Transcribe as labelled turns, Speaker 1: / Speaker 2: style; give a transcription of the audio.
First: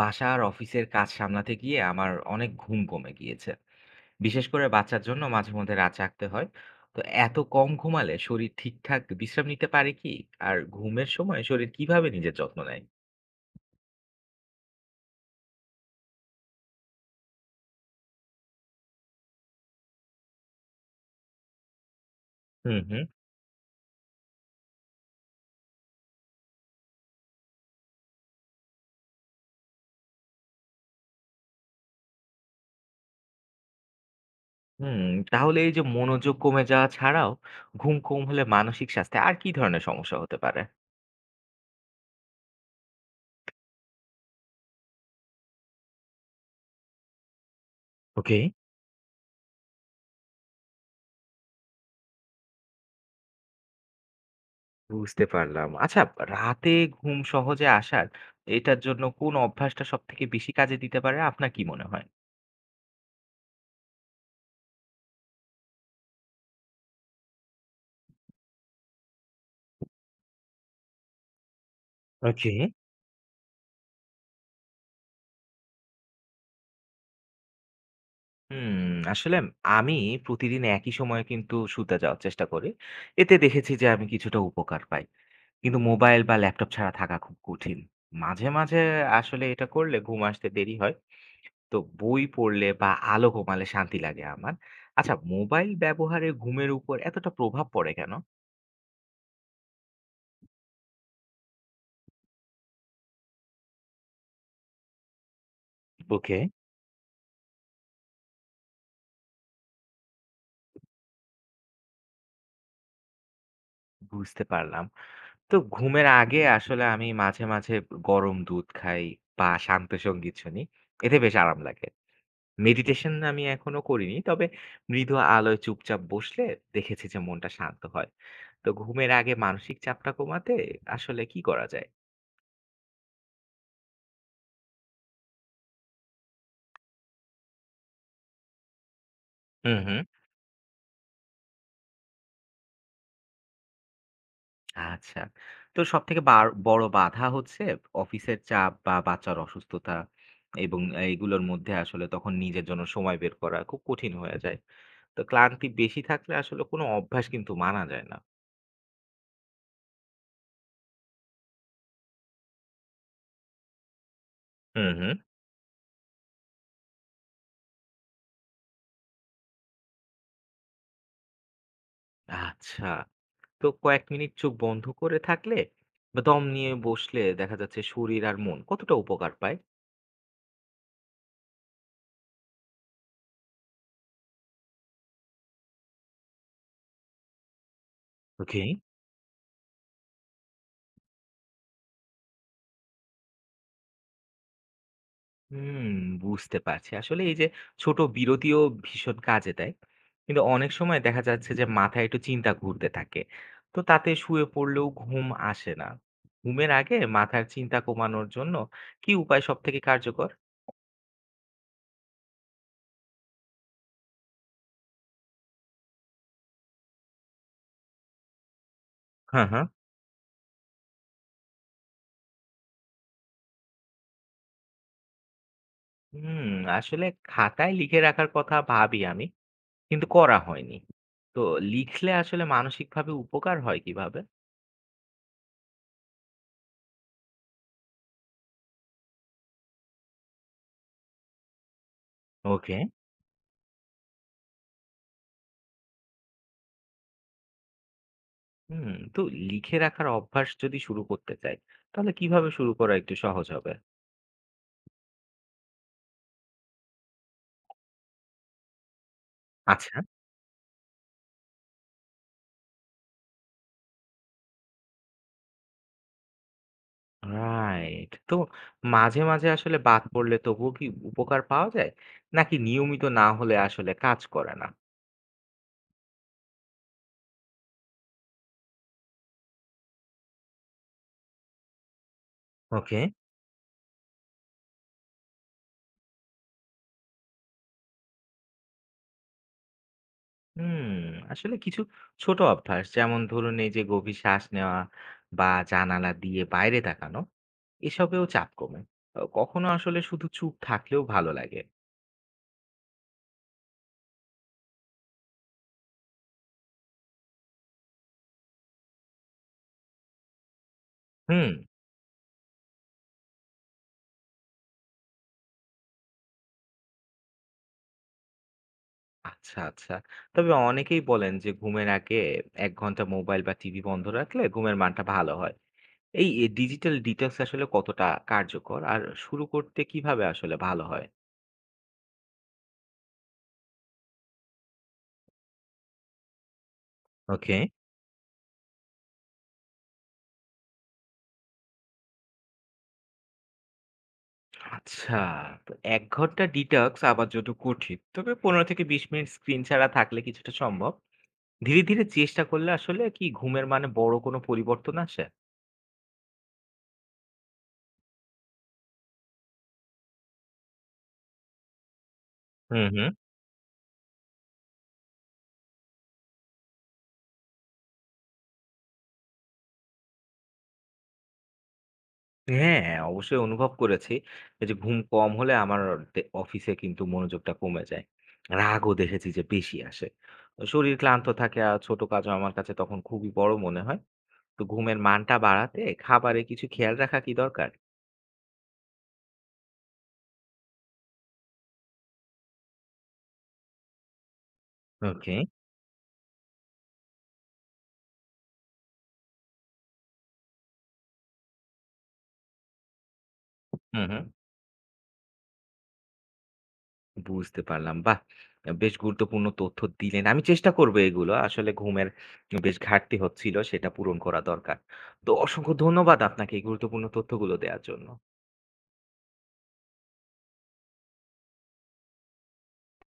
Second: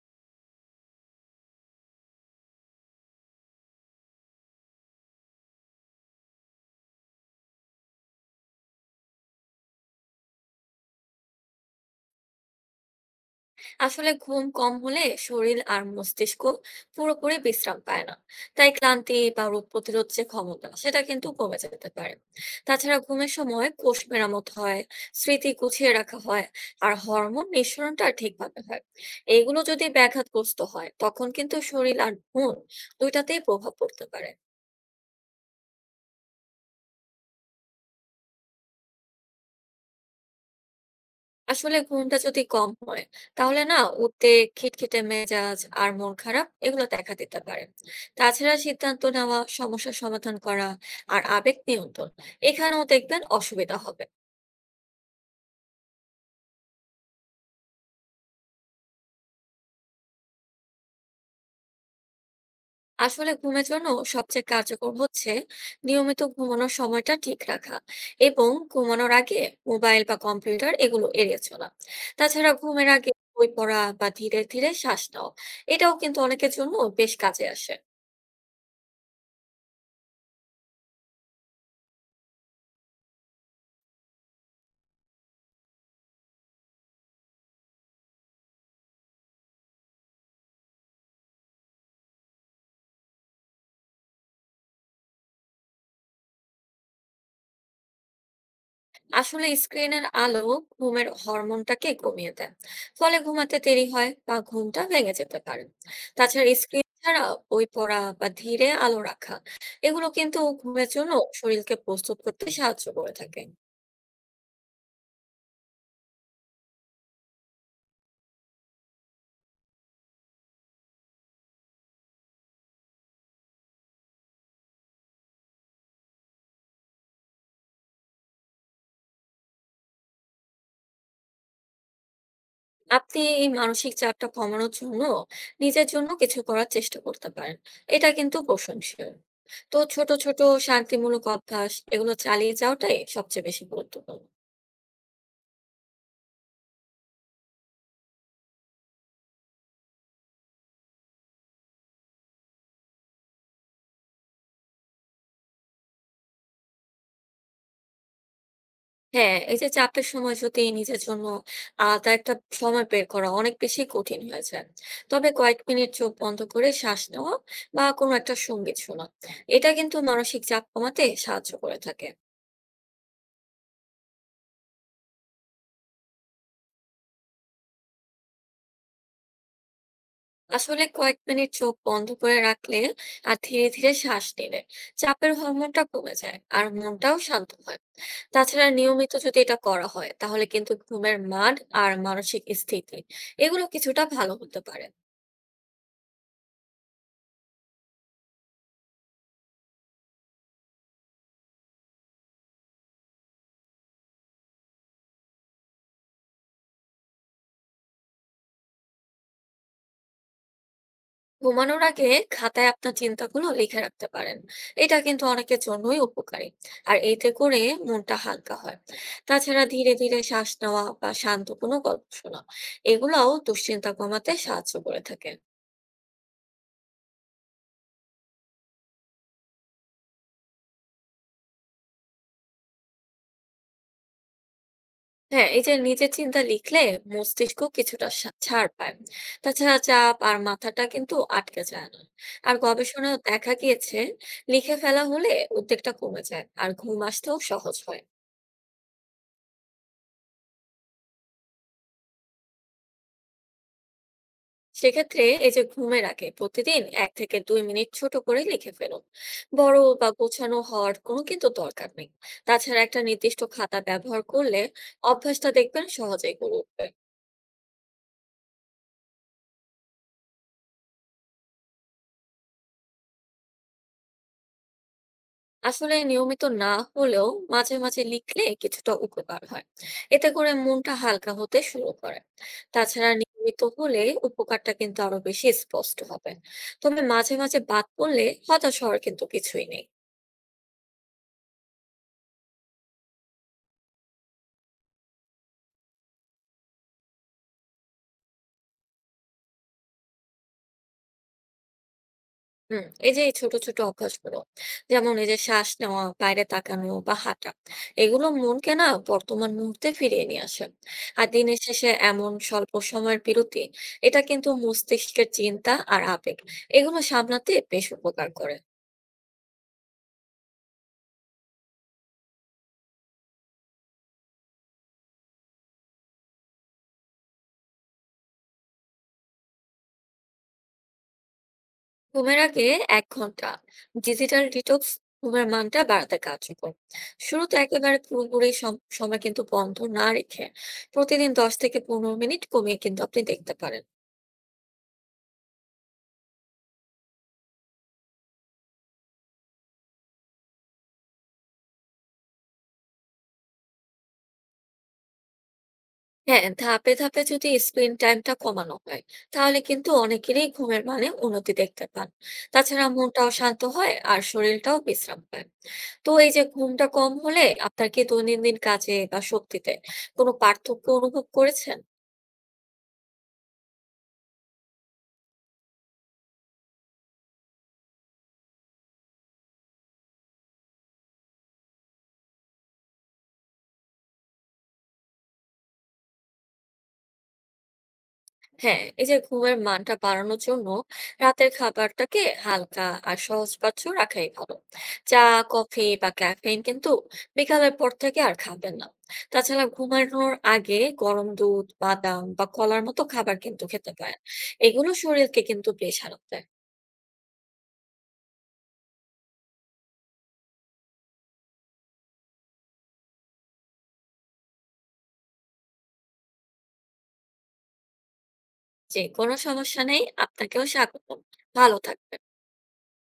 Speaker 1: বাসা আর অফিসের কাজ সামলাতে গিয়ে আমার অনেক ঘুম কমে গিয়েছে। বিশেষ করে বাচ্চার জন্য মাঝে মধ্যে রাত জাগতে হয়। তো এত কম ঘুমালে শরীর ঠিকঠাক বিশ্রাম নিতে পারে কি? আর ঘুমের সময় শরীর কিভাবে নিজের যত্ন নেয়?
Speaker 2: আসলে ঘুম কম হলে শরীর আর মস্তিষ্ক পুরোপুরি বিশ্রাম পায় না। তাই ক্লান্তি বা রোগ প্রতিরোধ যে ক্ষমতা সেটা কিন্তু কমে যেতে পারে।
Speaker 1: হুম,
Speaker 2: তাছাড়া
Speaker 1: হুম,
Speaker 2: ঘুমের সময় কোষ মেরামত হয়, স্মৃতি গুছিয়ে রাখা হয়, আর হরমোন নিঃসরণটা ঠিকভাবে হয়। এগুলো যদি ব্যাঘাতগ্রস্ত হয় তখন কিন্তু শরীর আর মন দুইটাতেই প্রভাব পড়তে পারে।
Speaker 1: হুম। তাহলে এই যে মনোযোগ কমে যাওয়া ছাড়াও ঘুম কম হলে মানসিক স্বাস্থ্যে আর কি ধরনের সমস্যা হতে পারে?
Speaker 2: আসলে ঘুমটা যদি কম হয় তাহলে না, উদ্বেগ, খিটখিটে মেজাজ আর মন খারাপ এগুলো দেখা দিতে পারে।
Speaker 1: ওকে,
Speaker 2: তাছাড়া সিদ্ধান্ত নেওয়া, সমস্যা সমাধান করা আর আবেগ নিয়ন্ত্রণ, এখানেও দেখবেন অসুবিধা হবে।
Speaker 1: বুঝতে পারলাম। আচ্ছা, রাতে ঘুম সহজে আসার এটার জন্য কোন অভ্যাসটা সব থেকে বেশি কাজে দিতে পারে আপনার কি মনে হয়?
Speaker 2: আসলে ঘুমের জন্য সবচেয়ে কার্যকর হচ্ছে নিয়মিত ঘুমানোর সময়টা ঠিক রাখা এবং ঘুমানোর আগে মোবাইল বা কম্পিউটার এগুলো এড়িয়ে চলা। তাছাড়া
Speaker 1: ওকে।
Speaker 2: ঘুমের আগে বই পড়া বা ধীরে ধীরে শ্বাস নেওয়া, এটাও কিন্তু অনেকের জন্য বেশ কাজে আসে।
Speaker 1: হুম। আসলে আমি প্রতিদিন একই সময়ে কিন্তু শুতে যাওয়ার চেষ্টা করি। এতে দেখেছি যে আমি কিছুটা উপকার পাই। কিন্তু মোবাইল বা ল্যাপটপ ছাড়া থাকা খুব কঠিন। মাঝে, মাঝে আসলে এটা করলে ঘুম আসতে দেরি হয়। তো বই পড়লে বা আলো কমালে শান্তি লাগে আমার। আচ্ছা, মোবাইল ব্যবহারে ঘুমের উপর এতটা প্রভাব পড়ে কেন?
Speaker 2: আসলে স্ক্রিনের আলো ঘুমের হরমোনটাকে কমিয়ে দেয়, ফলে ঘুমাতে দেরি হয় বা ঘুমটা ভেঙে যেতে পারে।
Speaker 1: ওকে।
Speaker 2: তাছাড়া স্ক্রিন ছাড়া বই পড়া বা ধীরে আলো রাখা, এগুলো কিন্তু ঘুমের জন্য শরীরকে প্রস্তুত করতে সাহায্য করে থাকে।
Speaker 1: বুঝতে পারলাম। তো ঘুমের আগে আসলে আমি মাঝে, মাঝে গরম দুধ খাই বা শান্ত সঙ্গীত শুনি। এতে বেশ আরাম লাগে। মেডিটেশন আমি এখনো করিনি। তবে মৃদু আলোয় চুপচাপ বসলে দেখেছি যে মনটা শান্ত হয়। তো ঘুমের আগে মানসিক চাপটা কমাতে আসলে কি করা যায়?
Speaker 2: আপনি এই মানসিক চাপটা কমানোর জন্য নিজের জন্য কিছু করার চেষ্টা করতে পারেন, এটা কিন্তু প্রশংসনীয়।
Speaker 1: হুম,
Speaker 2: তো
Speaker 1: হুম।
Speaker 2: ছোট ছোট শান্তিমূলক অভ্যাস এগুলো চালিয়ে যাওয়াটাই সবচেয়ে বেশি গুরুত্বপূর্ণ।
Speaker 1: আচ্ছা। তো সবথেকে বড় বাধা হচ্ছে অফিসের চাপ বা বাচ্চার অসুস্থতা, এবং এইগুলোর মধ্যে আসলে তখন নিজের জন্য সময় বের করা খুব কঠিন হয়ে যায়। তো ক্লান্তি বেশি থাকলে আসলে কোনো অভ্যাস কিন্তু মানা যায় না।
Speaker 2: হ্যাঁ, এই যে চাপের সময় যদি নিজের জন্য আলাদা একটা সময় বের করা অনেক বেশি কঠিন হয়ে যায়।
Speaker 1: হুম, হুম।
Speaker 2: তবে কয়েক মিনিট চোখ বন্ধ করে শ্বাস নেওয়া বা কোনো একটা সঙ্গীত শোনা, এটা কিন্তু মানসিক চাপ কমাতে সাহায্য করে থাকে।
Speaker 1: আচ্ছা। তো কয়েক মিনিট চোখ বন্ধ করে থাকলে বা দম নিয়ে বসলে দেখা যাচ্ছে শরীর আর মন কতটা উপকার পায়।
Speaker 2: আসলে কয়েক মিনিট চোখ বন্ধ করে রাখলে আর ধীরে ধীরে শ্বাস নিলে চাপের হরমোনটা কমে যায় আর মনটাও শান্ত হয়।
Speaker 1: ওকে।
Speaker 2: তাছাড়া নিয়মিত যদি এটা করা হয় তাহলে কিন্তু ঘুমের মান আর মানসিক স্থিতি, এগুলো কিছুটা ভালো হতে পারে।
Speaker 1: হুম, বুঝতে পারছি। আসলে এই যে ছোট বিরতিও ভীষণ কাজে দেয়। কিন্তু অনেক সময় দেখা যাচ্ছে যে মাথায় একটু চিন্তা ঘুরতে থাকে, তো তাতে শুয়ে পড়লেও ঘুম আসে না। ঘুমের আগে মাথার চিন্তা কমানোর জন্য কি উপায় সব থেকে কার্যকর?
Speaker 2: ঘুমানোর আগে খাতায় আপনার চিন্তাগুলো লিখে রাখতে পারেন, এটা কিন্তু অনেকের জন্যই উপকারী, আর এতে করে মনটা হালকা হয়।
Speaker 1: হ্যাঁ,
Speaker 2: তাছাড়া
Speaker 1: হ্যাঁ।
Speaker 2: ধীরে ধীরে শ্বাস নেওয়া বা শান্ত কোনো গল্প শোনা, এগুলাও দুশ্চিন্তা কমাতে সাহায্য করে থাকে।
Speaker 1: হুম। আসলে খাতায় লিখে রাখার কথা ভাবি আমি, কিন্তু করা হয়নি। তো লিখলে আসলে মানসিকভাবে উপকার হয় কিভাবে?
Speaker 2: হ্যাঁ, এই যে নিজের চিন্তা লিখলে মস্তিষ্ক কিছুটা ছাড় পায়। তাছাড়া চাপ আর মাথাটা কিন্তু আটকে যায় না। আর
Speaker 1: ওকে।
Speaker 2: গবেষণায় দেখা গিয়েছে, লিখে ফেলা হলে উদ্বেগটা কমে যায় আর ঘুম আসতেও সহজ হয়।
Speaker 1: হুম, তো লিখে রাখার অভ্যাস যদি শুরু করতে চাই, তাহলে কিভাবে শুরু করা একটু সহজ হবে?
Speaker 2: সেক্ষেত্রে এই যে ঘুমের আগে প্রতিদিন 1 থেকে 2 মিনিট ছোট করে লিখে ফেলুন। বড়
Speaker 1: আচ্ছা।
Speaker 2: বা গোছানো হওয়ার কোনো কিন্তু দরকার নেই। তাছাড়া একটা নির্দিষ্ট খাতা ব্যবহার করলে অভ্যাসটা দেখবেন সহজেই গড়ে উঠবে।
Speaker 1: রাইট। তো মাঝে, মাঝে আসলে বাদ পড়লে তবুও কি উপকার পাওয়া যায়? নাকি নিয়মিত না হলে আসলে কাজ করে না?
Speaker 2: আসলে নিয়মিত না হলেও মাঝে মাঝে লিখলে কিছুটা উপকার হয়, এতে করে মনটা হালকা হতে শুরু করে।
Speaker 1: ওকে।
Speaker 2: তাছাড়া নিয়মিত হলে উপকারটা কিন্তু আরো বেশি স্পষ্ট হবে। তবে মাঝে মাঝে বাদ পড়লে হতাশ হওয়ার কিন্তু কিছুই নেই।
Speaker 1: হুম, আসলে কিছু ছোট অভ্যাস, যেমন ধরুন এই যে গভীর শ্বাস নেওয়া বা জানালা দিয়ে বাইরে তাকানো, এসবেও চাপ কমে। আহ, কখনো আসলে শুধু চুপ থাকলেও ভালো লাগে।
Speaker 2: হুম, এই যে এই ছোট ছোট অভ্যাসগুলো, যেমন এই যে শ্বাস নেওয়া, বাইরে তাকানো বা হাঁটা, এগুলো মনকে না বর্তমান মুহূর্তে ফিরিয়ে নিয়ে আসে। আর
Speaker 1: হুম।
Speaker 2: দিনের শেষে এমন স্বল্প সময়ের বিরতি, এটা কিন্তু মস্তিষ্কের চিন্তা আর আবেগ এগুলো সামলাতে বেশ উপকার করে।
Speaker 1: আচ্ছা, আচ্ছা। তবে অনেকেই বলেন যে ঘুমের আগে ১ ঘন্টা মোবাইল বা টিভি বন্ধ রাখলে ঘুমের মানটা ভালো হয়। এই ডিজিটাল ডিটক্স আসলে কতটা কার্যকর আর শুরু করতে কিভাবে আসলে ভালো হয়?
Speaker 2: ঘুমের আগে 1 ঘন্টা ডিজিটাল ডিটক্স ঘুমের মানটা বাড়াতে কার্যকর। শুরুতে
Speaker 1: ওকে।
Speaker 2: একেবারে পুরোপুরি সময় কিন্তু বন্ধ না রেখে প্রতিদিন 10 থেকে 15 মিনিট কমিয়ে কিন্তু আপনি দেখতে পারেন।
Speaker 1: আচ্ছা, তো ১ ঘন্টা ডিটক্স আমার জন্য কঠিন। তবে ১৫-২০ মিনিট স্ক্রিন ছাড়া থাকলে কিছুটা সম্ভব। ধীরে, ধীরে চেষ্টা করলে আসলে কি ঘুমের মানে বড় কোনো পরিবর্তন আসে?
Speaker 2: হ্যাঁ, ধাপে ধাপে যদি স্ক্রিন টাইমটা কমানো হয় তাহলে কিন্তু অনেকেরই ঘুমের মানে উন্নতি দেখতে পান।
Speaker 1: হুম,
Speaker 2: তাছাড়া
Speaker 1: হুম।
Speaker 2: মনটাও শান্ত হয় আর শরীরটাও বিশ্রাম পায়। তো এই যে ঘুমটা কম হলে আপনার কি দৈনন্দিন কাজে বা শক্তিতে কোনো পার্থক্য অনুভব করেছেন?
Speaker 1: হ্যাঁ, অবশ্যই অনুভব করেছি। এই যে ঘুম কম হলে আমার অফিসে কিন্তু মনোযোগটা কমে যায়। রাগও দেখেছি যে বেশি আসে। শরীর ক্লান্ত থাকে আর ছোট কাজও আমার কাছে তখন খুবই বড় মনে হয়। তো ঘুমের মানটা বাড়াতে খাবারে কিছু খেয়াল রাখা কি দরকার?
Speaker 2: হ্যাঁ, এই যে ঘুমের মানটা বাড়ানোর জন্য রাতের খাবারটাকে হালকা আর সহজপাচ্য রাখাই ভালো। চা,
Speaker 1: ওকে।
Speaker 2: কফি বা ক্যাফেইন কিন্তু বিকালের পর থেকে আর খাবেন না। তাছাড়া ঘুমানোর আগে গরম দুধ, বাদাম বা কলার মতো খাবার কিন্তু খেতে
Speaker 1: হুম,
Speaker 2: পারেন,
Speaker 1: হুম।
Speaker 2: এগুলো শরীরকে কিন্তু বেশ আরাম দেয়।
Speaker 1: বুঝতে পারলাম। বাহ! বেশ গুরুত্বপূর্ণ তথ্য দিলেন। আমি চেষ্টা করব এগুলো। আসলে ঘুমের বেশ ঘাটতি হচ্ছিল, সেটা পূরণ করা দরকার। তো অসংখ্য ধন্যবাদ আপনাকে এই গুরুত্বপূর্ণ তথ্যগুলো দেওয়ার জন্য।
Speaker 2: যে কোনো সমস্যা নেই, আপনাকেও স্বাগতম। ভালো থাকবেন।